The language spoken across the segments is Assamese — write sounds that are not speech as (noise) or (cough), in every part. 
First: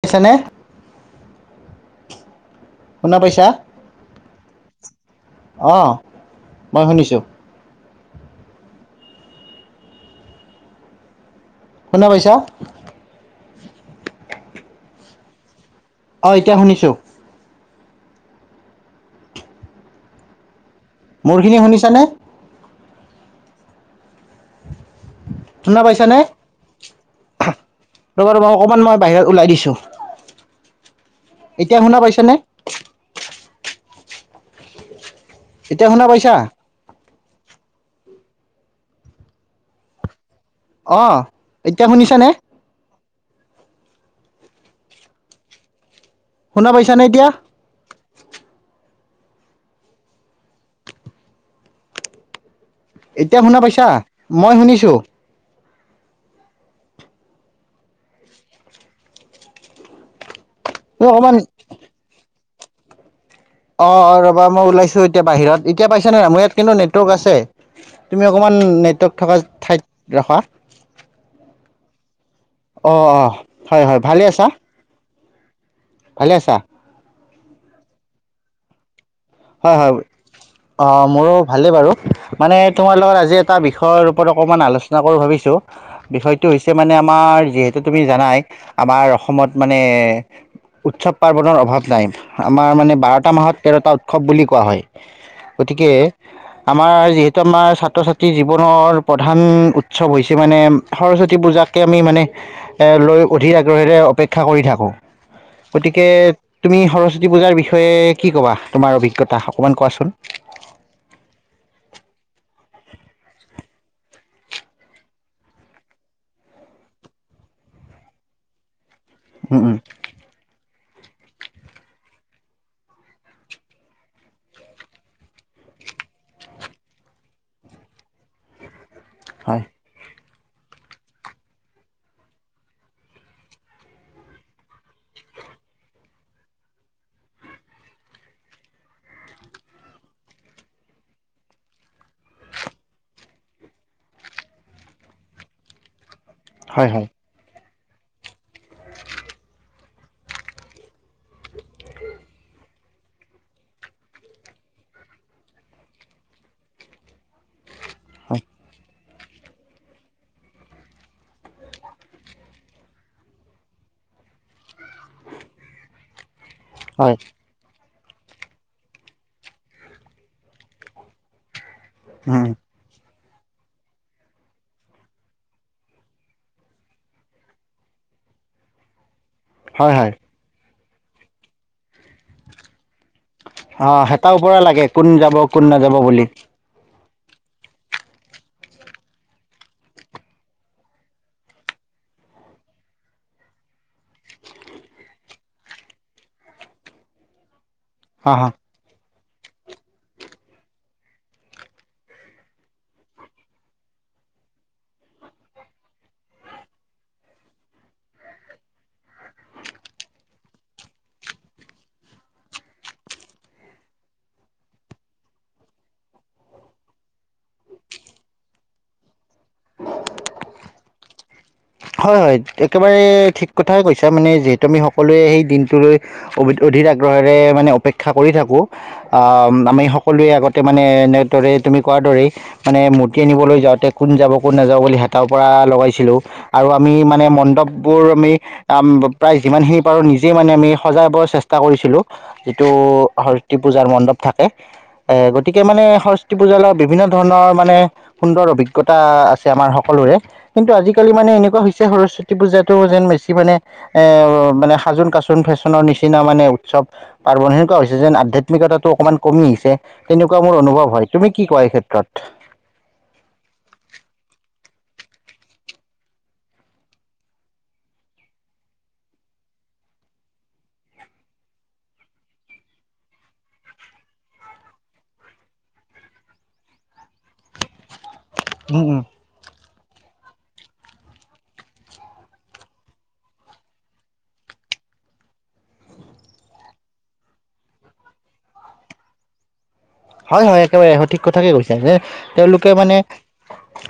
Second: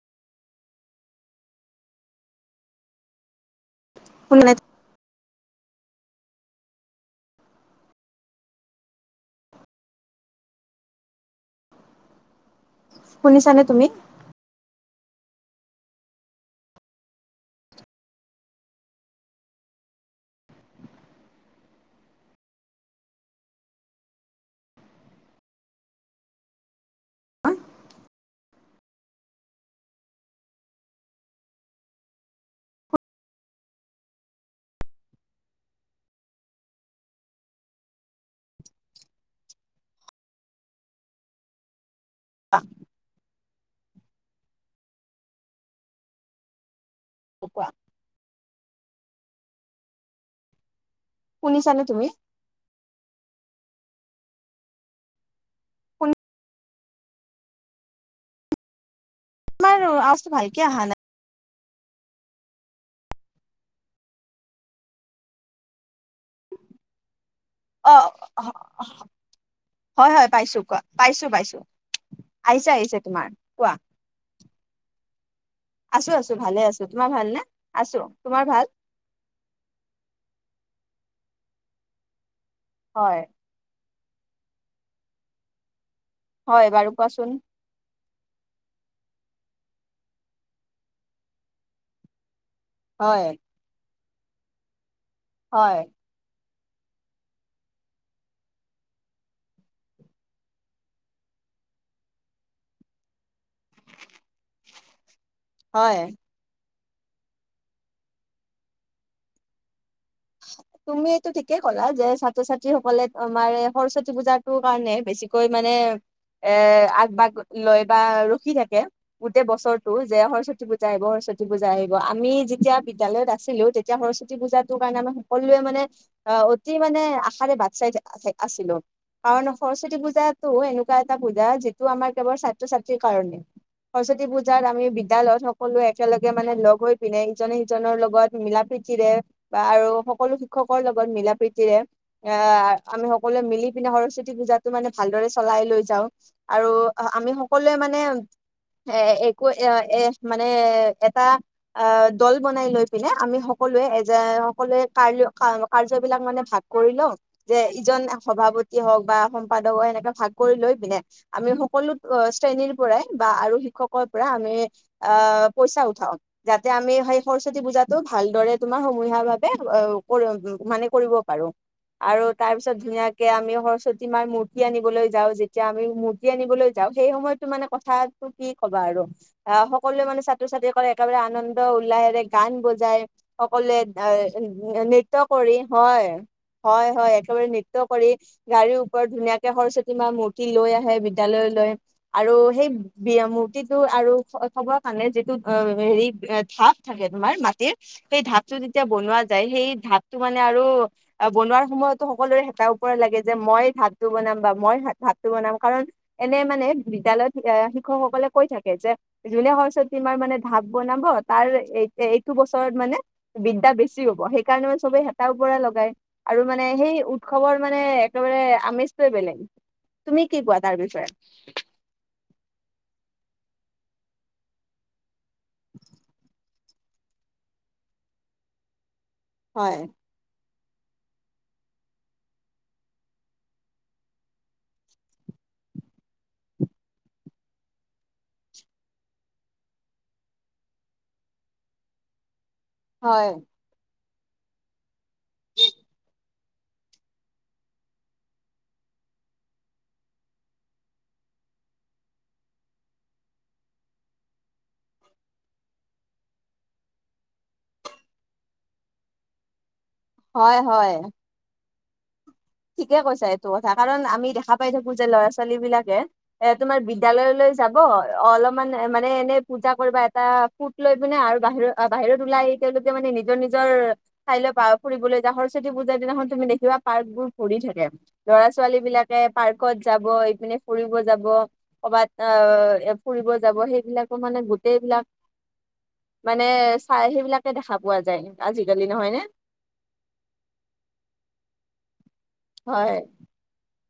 শুনিছানে? শুনা পাইছা। (unintelligible) অহ' মই শুনিছো। শুনা পাইছা? শুনিছা নে তুমি? অ', এতিয়া শুনিছোঁ। মোৰখিনি শুনিছানে? শুনা পাইছানে? ৰবা ৰবা অকমান মই বাহিৰত ওলাই দিছো। এতিয়া শুনা পাইছা নে? এতিয়া শুনা পাইচা? অ', এতিয়া শুনিছা নে? শুনা পাইছা নে এতিয়া? কোৱা। শুনিছা নে তুমি? এতিয়া শুনা পাইছা মই শুনিছো। তোমাৰ আৱাজটো ভালকে অহা নাই। অ', অকমান অ', অ', ৰবা মই ওলাইছো এতিয়া বাহিৰত এতিয়া পাইছা নে, মোৰ ইয়াত কিন্তু নেটৱৰ্ক আছে। অ' তুমি অকণমান নেটৱৰ্ক থকা ঠাইত হয় হয় ৰখা। পাইছো কোৱা পাইছো পাইছো আহিছে আহিছে অ', তোমাৰ অ', কোৱা। হয় হয় ভালে আছা? আছো আছো ভালে আছো তোমাৰ ভাল নে আছো তোমাৰ ভাল? হয় হয় অ, মোৰো ভালেই বাৰু মানে তোমাৰ লগত হয় আজি এটা বিষয়ৰ বিষয়টো অকমান আলোচনা কৰো ভাবিছোঁ বিষয়টো হয় হৈছে বাৰু মানে কোৱাচোন আমাৰ যিহেতু তুমি জানাই আমাৰ অসমত মানে উৎসৱ পাৰ্বনৰৰ অভাৱ নাই। আমাৰ মানে হয় বাৰটা মাহত তেৰটা উৎসৱ বুলি কোৱা হয় হয় গতিকে আমাৰ যিহেতু আমাৰ ছাত্ৰ ছাত্ৰী জীৱনৰ প্ৰধান উৎসৱ হৈছে মানে সৰস্বতী পূজা। তাকৈ আমি মানে লৈ অধিক আগ্ৰহেৰে অপেক্ষা কৰি থাকোঁ। হয়। গতিকে তুমি সৰস্বতী পূজাৰ বিষয়ে কি কবা? তোমাৰ অভিজ্ঞতা অকণমান কোৱাচোন। (inaudible) তুমি এইটো ঠিকেই ক'লা যে ছাত্ৰ ছাত্ৰী সকলে আমাৰে সৰস্বতী পূজাটো কাৰণে বেছিকৈ মানে এ আগভাগ লয় বা ৰখি থাকে গোটেই উম উম বছৰটো যে সৰস্বতী পূজা পূজা আহিব সৰস্বতী পূজা আহিব আমি যেতিয়া বিদ্যালয়ত আছিলো তেতিয়া সৰস্বতী পূজাতো কাৰণে আমি সকলোৱে মানে অ, অতি মানে আশাৰে বাট চাই আছিলো। কাৰণ হয় সৰস্বতী পূজাতটো এনেকুৱা এটা পূজা যিটো আমাৰ কেৱল ছাত্ৰ ছাত্ৰীৰ কাৰণে। সৰস্বতী পূজাত আমি বিদ্যালয়ত সকলোৱে একেলগে মানে লগ হৈ পিনে ইজনে সিজনৰ লগত মিলাাপ প্ৰীতিৰে বা আৰু সকলো শিক্ষকৰ লগত মিলা প্ৰীতিৰে এ আমি সকলোৱে মিলি পিনে সৰস্বতী পূজাটো মানে ভালদৰে চলাই লৈ যাওঁ। আৰু হয় হয় আমি সকলোৱে মানে এ একো এ এ মানে এটা অ, দল বনাই লৈ পিনে আমি সকলোৱে যে সকলোৱে কাৰ কাৰ্য বিলাক মানে ভাগ কৰি লওঁ যে জন হয় সভাপতি হওক বা সম্পাদক এনেকে ভাগ কৰি লৈ পিনে আমি সকলো শ্ৰেণীৰ পৰাই বা আৰু শিক্ষকৰ পৰা আমি অ, পইচা উঠাও যাতে আমি হয় সেই সৰস্বতী পূজাতটো ভালদৰে তুমাৰ সমূহীয়া ভাৱে মানে কৰিব পাৰো আৰু উম তাৰ পিছত ধুনীয়া কে আমি সৰস্বতী মাৰ মূৰ্তি আনিবলৈ যাওঁ, যেতিয়া আমি মূৰ্তি আনিবলৈ যাওঁ, সেই সময়তো মানে কথা কি কবা আৰু, আ, হয় সকলোৱে হয় মানে ছাত্ৰ ছাত্ৰী কৰে একেবাৰে আনন্দ উল্লাহেৰে গান বজাই। সকলোৱে অঁ হেতা ওপৰা এ লাগে কোন নৃত্য যাব কৰি কোন নাযাব হয় বুলি হয় হয়। একেবাৰে নৃত্য কৰি গাড়ীৰ ওপৰত ধুনীয়াকে সৰস্বতী মা মূৰ্তি লৈ আহে বিদ্যালয়লৈ। আৰু সেই বি মূৰ্তিটো আৰু খবৰ কাৰণে যিটো অ, হেৰি ধাপ থাকে মাটিৰ সেই অঁ অঁ ধাপটো যেতিয়া বনোৱা যায় সেই ধাতটো মানে আৰু বনোৱাৰ সময়তো সকলোৰে হেতা ওপৰা লাগে যে মই ধাপটো বনাই বা মই ভাতটো বনাম কাৰণ, এনে মানে বিদ্যালয়ত ঐ শিক্ষকসকলে কৈ থাকে যে। যোনে সৰস্বতী মাৰ মানে ভাত বনাব তাৰ এইটো বছৰত মানে। বিদ্যা বেছি হ'ব সেইকাৰণে, মানে চবেই হেতাৰ ওপৰা লগাই, আৰু মানে সেই উৎসৱৰ মানে একেবাৰে আমেজটোৱে বেলেগ। তুমি কি কোৱা তাৰ বিষয়ে? হয়, হয়। একেবাৰে ঠিক কথাই কৈছা মানে যিহেতু আমি সকলোৱে সেই দিনটোলৈ অধিক আগ্ৰহেৰে মানে অপেক্ষা কৰি থাকো। অহ, হয় আমি সকলোৱে আগত তে মানে এনেদৰে তুমি কোৱাৰ দৰেই, মানে মূৰ্তি আনিবলৈ যাওঁতে কোন যাব কোন নাযাব বুলি হেতা উপৰা আহ, লগাইছিলো। আৰু আমি মানে মণ্ডপবোৰ আমি প্ৰায়, যিমানখিনি পাৰো নিজেই মানে, আমি সজাব চেষ্টা কৰিছিলো যিটো হয় সৰতী পূজাৰ মণ্ডপ থাকে এ গতিকে মানে সৰস্বতী পূজাৰ লগত বিভিন্ন ধৰণৰ মানে, সুন্দৰ অভিজ্ঞতা আছে আমাৰ সকলো (unintelligible) কিন্তু, আজি কালি মানে এনেকুৱা হৈছে সৰস্বতী পূজাতটো যেন বেছি মানে, এ মানে সাজোন কাচোন ফেশ্বনৰ নিচিনা মানে। উৎসৱ পাৰ্বন সেনেকুৱা হৈছে, যেন আধ্যাত্মিকতাটো অকণমান কমি আহিছে। তেনেকুৱা মোৰ অনুভৱ হয়। তুমি কি কোৱা এই ক্ষেত্ৰত? ঠিকে কৈছা এইটো কথা, কাৰণ আমি দেখা পাই থাকো যে ল'ৰা-ছোৱালী বিলাকে, এ তোমাৰ বিদ্যালয়লৈ যাব, অলপমান মানে এনেই পূজা কৰিব এটা ফুট লৈ পিনে আৰু বাহিৰত বাহিৰত ওলাই। তেওঁলোকে মানে নিজৰ নিজৰ ঠাইলৈ পা ফুৰিবলৈ যা, সৰস্বতী পূজাৰ দিনাখন তুমি দেখিবা পাৰ্কবোৰ কৰি থাকে ল'ৰা-ছোৱালী উম উম। বিলাকে পাৰ্ক ক'ত যাব, এইপিনে ফুৰিব যাব। ক'ৰবাত অহ, ফুৰিব যাব সেইবিলাকো মানে সেইবিলাক। (inaudible) মানে, চাই সেইবিলাকে দেখা পোৱা যায়, আজিকালি নহয় নে? হয়! হয়! একেবাৰে সঠিক কথাকে কৈছে যে তেওঁলোকে হয় মানে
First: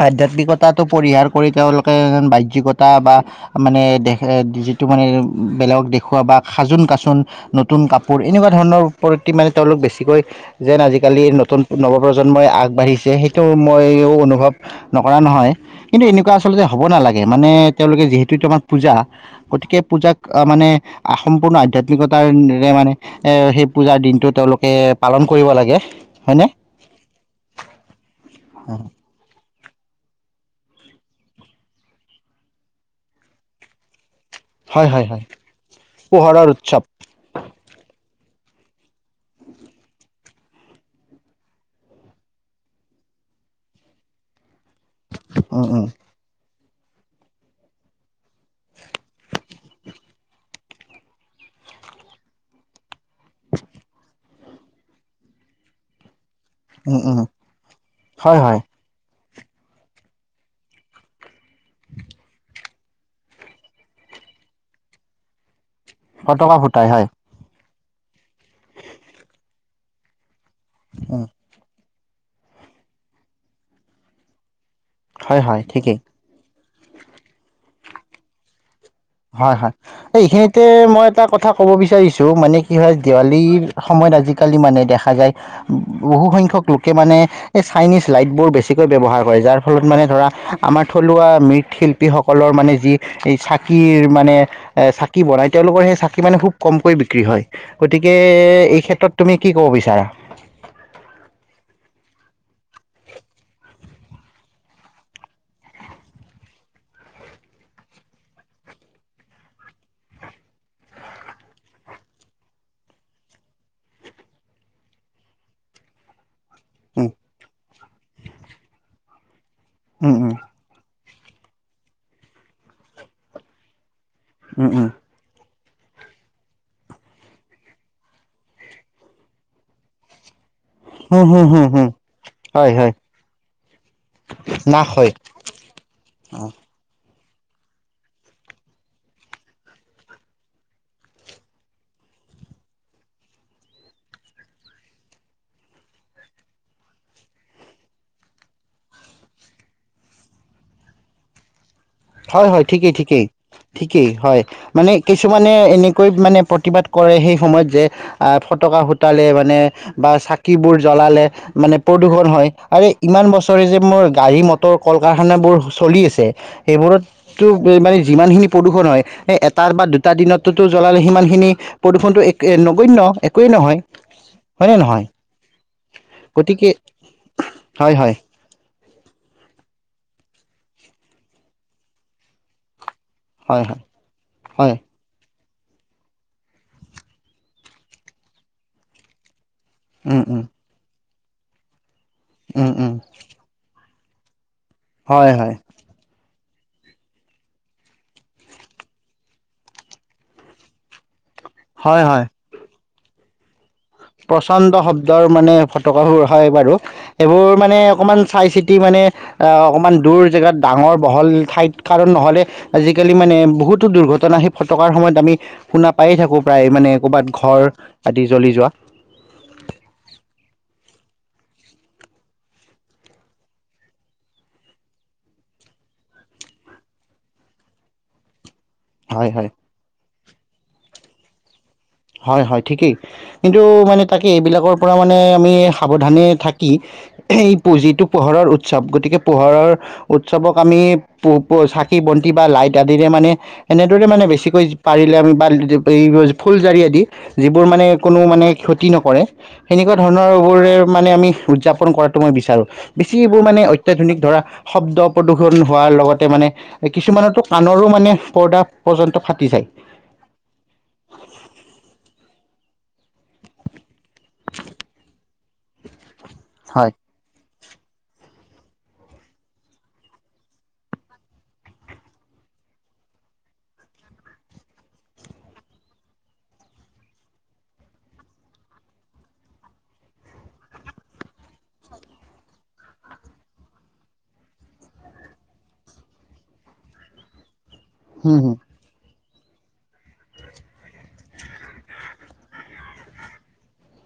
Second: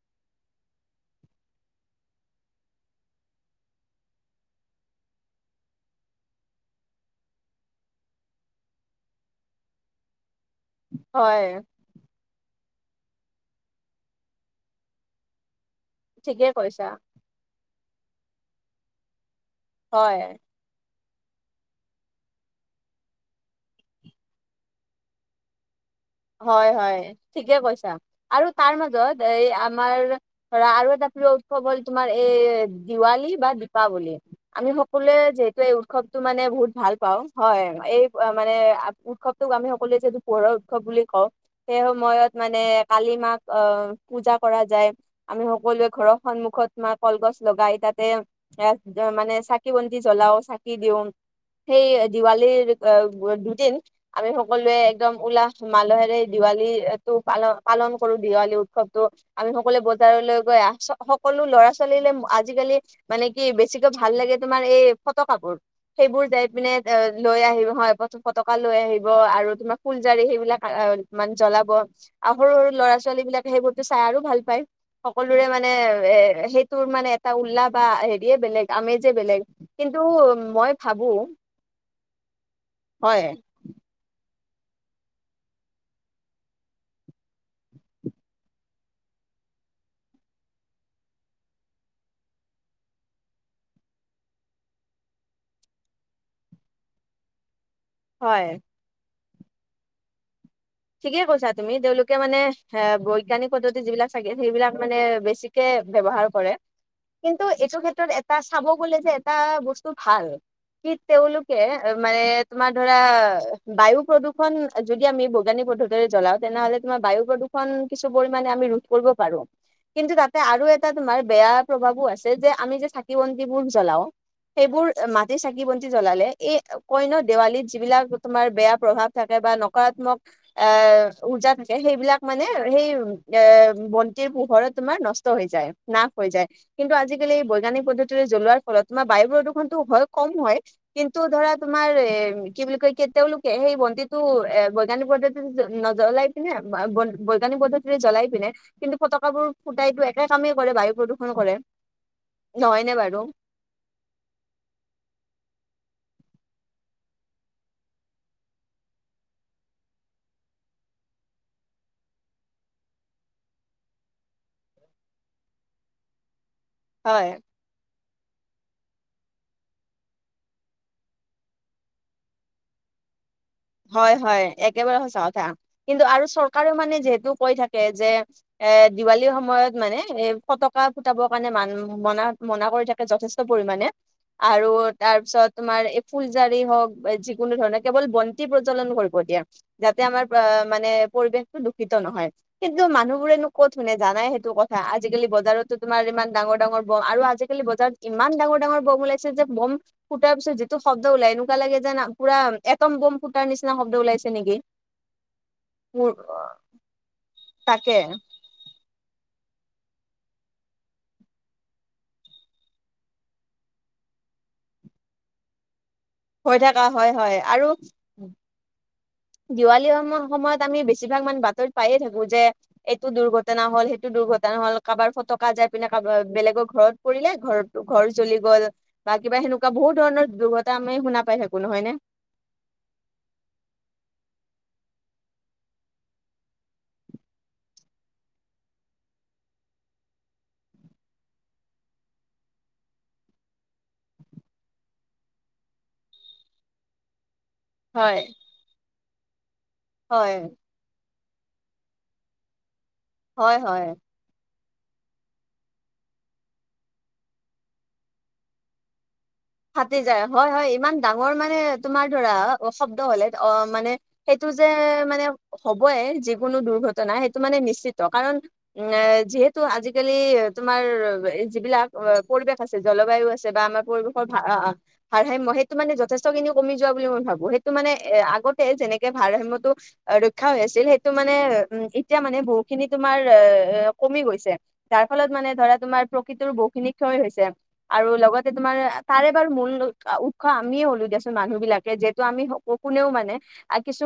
আধ্যাত্মিকতাটো পৰিহাৰ কৰি তেওঁলোকে বাহ্যকতা বা মানে ত' মানে বেলেগক দেখুওৱা বা সাজোন কাচোন নতুন কাপোৰ এনেকুৱা ধৰণৰ প্ৰতি মানে তেওঁলোক বেছিকৈ যে আজিকালি হয় নতুন নৱ প্ৰজন্মই আগবাঢ়িছে, সেইটো মইও অনুভৱ নকৰা নহয়। কিন্তু এনেকুৱা ঠিকে আচলতে হ'ব কৈছা নালাগে মানে, তেওঁলোকে যিহেতুটো আমাৰ পূজা। গতিকে পূজাক হয় অহ, মানে সম্পূৰ্ণ আধ্যাত্মিকতাৰে মানে সেই পূজাৰ দিনটো তেওঁলোকে পালন কৰিব লাগে। হয়নে হয়, হয়। ঠিকে কৈছা আৰু তাৰ মাজত এই তোমাৰ ধৰা আৰু এটা প্ৰিয় উৎসৱ হ'ল তোমাৰ এই দিৱালী বা দীপাৱলী আমি হয় হয় সকলোৱে হয় যিহেতু এই উৎসৱতটো মানে পোহৰৰ বহুত উৎসৱ ভাল পাওঁ। হয়, এই অহ' মানে উৎসৱটোক আমি সকলোৱে যিহেতু পোহৰৰ উৎসৱ বুলি কওঁ। সেই সময়ত মানে কালি মাক অহ, পূজা কৰা যায়। আমি উম সকলোৱে উম ঘৰৰ সন্মুখত তোমাৰ কলগছ লগাই, তাতে এ মানে চাকি বন্তি জ্বলাও চাকি দিওঁ। সেই দিৱালীৰ অহ, দুদিন আমি সকলোৱে একদম উলাহ। মালহেৰে উম দিৱালীটো উম পাল পালন কৰো, হয় দিৱালী হয় উৎসৱতটো। আমি সকলোৱে বজাৰলৈ গৈ সকলো ল'ৰা-ছোৱালীলে আজিকালি মানে কি বেছিকে ভাল লাগে। তোমাৰ এই ফটকাবোৰ। সেইবোৰ যাই ফটকা পিনে ফুটাই হয় অহ, লৈ আহিব হয় প ফটকা লৈ আহিব আৰু তোমাৰ ফুলজাৰি সেইবিলাক। অহ, উম মান জ্বলাব আৰু সৰু সৰু ল'ৰা-ছোৱালী বিলাকে সেইবোৰতো চাই আৰু ভাল পায়। হয় সকলোৰে হয় মানে, ঠিকেই এ সেইটোৰ মানে এটা উল্লাহ বা হেৰিয়ে বেলেগ। আমেজে বেলেগ হয়, হয়। কিন্তু এইখিনিতে মই এটা কথা ক'ব বিচাৰিছো মানে কি হয়, দেৱালীৰ সময়ত আজি আজিকালি মানে দেখা যায়, বহুসংখ্যক লোকে মানে এই চাইনিজ লাইটবোৰ বেছিকৈ ব্যৱহাৰ কৰে। যাৰ ফলত মানে ধৰা আমাৰ থলুৱা মৃৎশিল্পীসকলৰ মানে যি চাকি চাকিৰ মানে এ চাকি বনাই, তেওঁলোকৰ সেই চাকি মানে খুব কমকৈ বিক্ৰী হয়। গতিকে হয় এই ক্ষেত্ৰত তুমি কি কব বিচাৰা ঠিকেই কৈছা তুমি তেওঁলোকে মানে এ বৈজ্ঞানিক পদ্ধতি যিবিলাক চাগে সেইবিলাক মানে বেছিকে ব্য্ৱহাৰ কৰে কিন্তু এইটো ক্ষেত্ৰত এটা চাব গলে যে এটা বস্তু ভাল কি তেওঁলোকে মানে তোমাৰ ধৰা বায়ু প্ৰদূষণ যদি আমি ব ানী পদ্ধতিৰে জ্বলাও তেনেহলে তোমাৰ উম বায়ু প্ৰদূষণ কিছু পৰিমাণে আমি ৰোধ কৰিব পাৰো কিন্তু উম তাতে আৰু এটা তোমাৰ বেয়া প্ৰভাৱো আছে যে আমি যে চাকি বন্তিবোৰ জ্বলাও উম উম উম সেইবোৰ মাটি চাকি বি জ্বলালে এই কই্য দেৱালীত যিবিলাক তোমাৰ বেয়া প্ৰভাৱ থাকে বা নকাত্মক এ হুম হুম ওৰ্জা হুম থাকে হুম সেইবিলাক মানে হয় সেই হয় এ বন্তিৰ পোহৰত নাশ তোমাৰ হয় নষ্ট হৈ যায় না হৈ যায় কিন্তু আজিাল এই বৈজ্ঞানিক পদ্ধতিৰে জ্বলোৱাৰ ফলত তোমাৰ বায়ু প্ৰদূষণতটো হয় কম হয় কিন্তু ধৰা তোমাৰ এ কি বুলি কয় কেতিয়াও লোকে সেই বন্তিটো এ বজ্ানিক পদ্ধতিত নজ্বলাই পিনে বা বৈজ্ঞানিক পদ্ধতিৰে জ্বলাই পিনে কিন্তু ফটকা বোৰ ফুটাই এইটো একে কামেই কৰে বায়ু প্ৰদূষণ কৰে হয় হয় ঠিকেই নহয়নে বাৰু ঠিকেই ঠিকেই হয় মানে কিছুমানে এনে ম প্ৰতিবাদ কৰে সেই সময়ত যে ফকা সুতালে মানে বা চাকোৰ মানে প্ৰণ হয় ই বছৰে ম গাডী ম হয় যি হয় এটাৰ বা দুটা দিনতোতো জ্বলালে সিমান খিনি প্ৰদূষণটো এক নগন্য একোৱেই নহয় হয় হয় হয়নে একেবাৰে নহয় সঁচা কথা কিন্তু আৰু গতিকে চৰকাৰেও মানে যিহেতু কৈ থাকে হয় যে হয় এ দিৱালীৰ সময়ত মানে এই ফতকা ফুটাবৰ কাৰণে মান মনা মনা কৰি থাকে যথেষ্ট হয় হয় পৰিমণে আৰু হয় তাৰপিছত তোমাৰ এই ফুলজাৰি হওক বা যিকোনো ধৰণৰ কেৱল বন্তি প্ৰজলন কৰিব দিয়া যাতে উম আমাৰ উম মানে পৰিৱেশতটো দূষিত নহয় উম কিন্তু উম মানুহবোৰেনো ক'ত মানে জানাই সেইটো কথা আজিকালি হয় হয় বজাৰতো তোমাৰ ইমান ডাঙৰ ডাঙৰ বম আৰু আজিকালি বজাৰত ইমান ডাৰাঙৰ ব ওলাইছে যে বম ফুটাৰ পিত যিটো শ্দ ওলাই নো লাগে হয় যোনা পু হয় এ একম গম ফুটাৰ নিচিনা শব্দ ওলাইছে নেকি প্ৰচণ্ড শব্দৰ মানে মোৰ ফটকাবোৰ হয় বাৰু এইবোৰ মানে তাকে অকণমান চাই চিতি মানে অ অকণমান দূৰ জেগাত ডাঙৰ বহল ঠাইত কাৰণ নহলে আজিকালি মানে বহুতো দুৰ্ঘট ফটনা সেই ফটকাৰ সময়ত আমি শুনা পায়ে থাকো হৈ প্ৰায় থকা মানে হয় ক'ৰবাত হয় আৰু ঘৰ আদি জ্বলি যোৱা দিৱালী সম সময়ত আমি বেছিভাগ মান বাতৰি পায়ে থাকো যে এইটো দুৰ্ঘটনা হল সেইটো দুৰ্ঘটনা ন হ'ল কাৰোবাৰ ফটকা যাই পিনে কাৰবাৰ বেলেগৰ ঘৰত পৰিলে ঘৰ ঘৰ জ্বলি গ'ল বা হয় হয় কিবা সেনেকুৱা বহুত ধৰণৰ দুৰ্তা আমি শুনা পাই থাকো নহয় নে হয় হয় ঠিকেই কিন্তু মানে তাকে এইবিলাকৰ পৰা মানে আমি সাৱধানে থাকি এই পুঁজিটো পোহৰৰ উৎসৱ গতিকে পোহৰৰ উৎসৱক আমি প চাকি বন্তি বা লাইট আদিৰে মানে এনেদৰে মানে বেছিকৈ পাৰিলে আমি বা ফুল জাৰি যিবোৰ মানে কোনো হয় মানে ক্ষতি নকৰে সেনেকুৱা হয় ধৰণৰবোৰ মানে আমি উদযাপন কৰাটো মই বিচাৰো বেছি এবোৰ হয় মানে হয় অত্যাধুনিক ধৰা শব্দ প্ৰদূক্ষণ হোৱাৰ লগতে মানে কিছুমানতো কাণৰো মানে পৰ্দা পৰ্যন্ত ফাটি যায় ফাতিজায় হয় হয় ইমান ডাঙৰ মানে তোমাৰ ধৰা শব্দ হলে অ মানে সেইটো যে মানে হ'বই যিকোনো হয় দুৰ্ঘটনা সেইটো মানে নিশ্চ কাৰণ যিহেতু আজিকালি তোমাৰ যিবিলাক পৰিৱেশ আছে জলবায়ু আছে বা আমাৰ পৰিৱেশ ভাৰসাম্য় সেইটো মানে যথেষ্টখিনি কমি যোৱা বুলি মই ভাবো সেইটো মানে এ আগতে যেনেকে ভাৰসাম্যটো ৰক্ষা হৈ আছিল সেইটো মানে উ এতিয়া মানে বহু খিনি তোমাৰ ক গৈছে যাৰ ফলত মানে ধৰা তোমাৰ প্ৰকৃতিৰ বহু খিনি ক্ষয় হৈছে আৰু হুম লগতে হুম তোমাৰ তাৰে বাৰু মূল উৎস আমিয়ে হ'লো দিয়াচোন মানুহ বিলাকে যিহেতু আমি কোনেও মানে কিছু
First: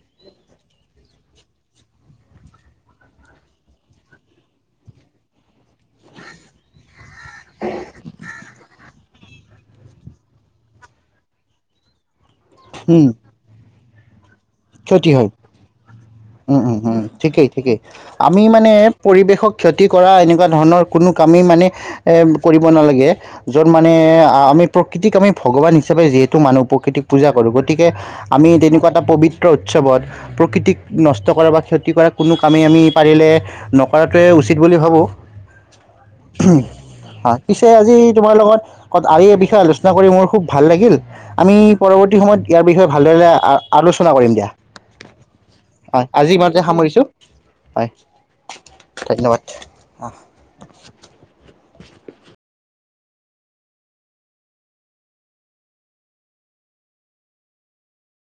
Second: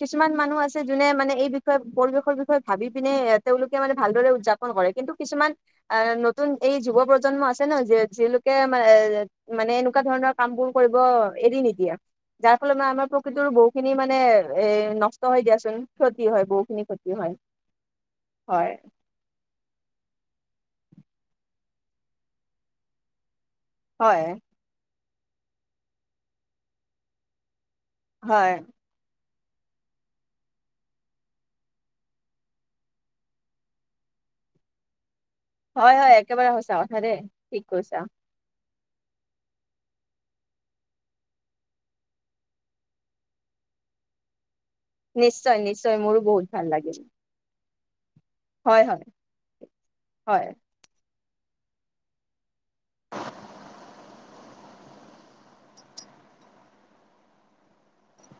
কিছুমান মানুহ আছে যোনে মানে এই বিষয়ে পৰিৱেশৰ বিষয়ে ভাবি পিনে তেওঁলোকে মানে ভালদৰে উৎযাপন কিন্তু কিছুমান আ নতুন যুৱপ্ৰজ্ প্ৰজন্ম আছে ন যি যিলোকে মানে এ- এনেকুৱা ধৰণৰ কাম বোৰ কৰিব এৰি নিদিয়ে। যাৰ ফলত মানে হুম আমাৰ প্ৰকৃতিৰো বহু খিনি মানে এ ক্ষতি নষ্ট হয় হৈ দিয়াচোন ক্ষতি হয় উম- উম বহুখিনি -উম ক্ষতি হয় ঠিকেই - ঠিকেই আমি মানে হয় পৰিৱেশক ক্ষতি কৰা এনেকুৱা ধৰণৰ কোনো কামেই মানে কৰিব নালাগে য'ত মানে হয় আমি প্ৰকৃতিক আমি ভগৱান হিচাপে যিহেতু মানু প্ৰকৃতিক পূজা কৰো গতিকে আমি হয় তেনেকুৱা এটা পবিত্ৰ। উৎসৱত প্ৰকৃতিক নষ্ট কৰা বা ক্ষতি কৰা কোনো কামেই আমি পাৰিলে নকৰাটোৱে উচিত বুলি ভাবো হয় হয় একেবাৰে সঁচা কথা দেই ঠিক পিছে আজি কৈছা তোমাৰ লগত আ আজি এই বিষয়ে আলোচনা কৰি মোৰ খুব ভাল লাগিল আমি পৰৱৰ্তী সময়ত ইয়াৰ বিষয়ে ভালদৰে আ আলোচনা সোচনা কৰিম দিয়া। নিশ্চয় - নিশ্চয় হয় মোৰ আজি বহুত ইমানতে ভাল লাগিল। সামৰিছোঁ হয় হয় হয় ধন্যবাদ অ, হয়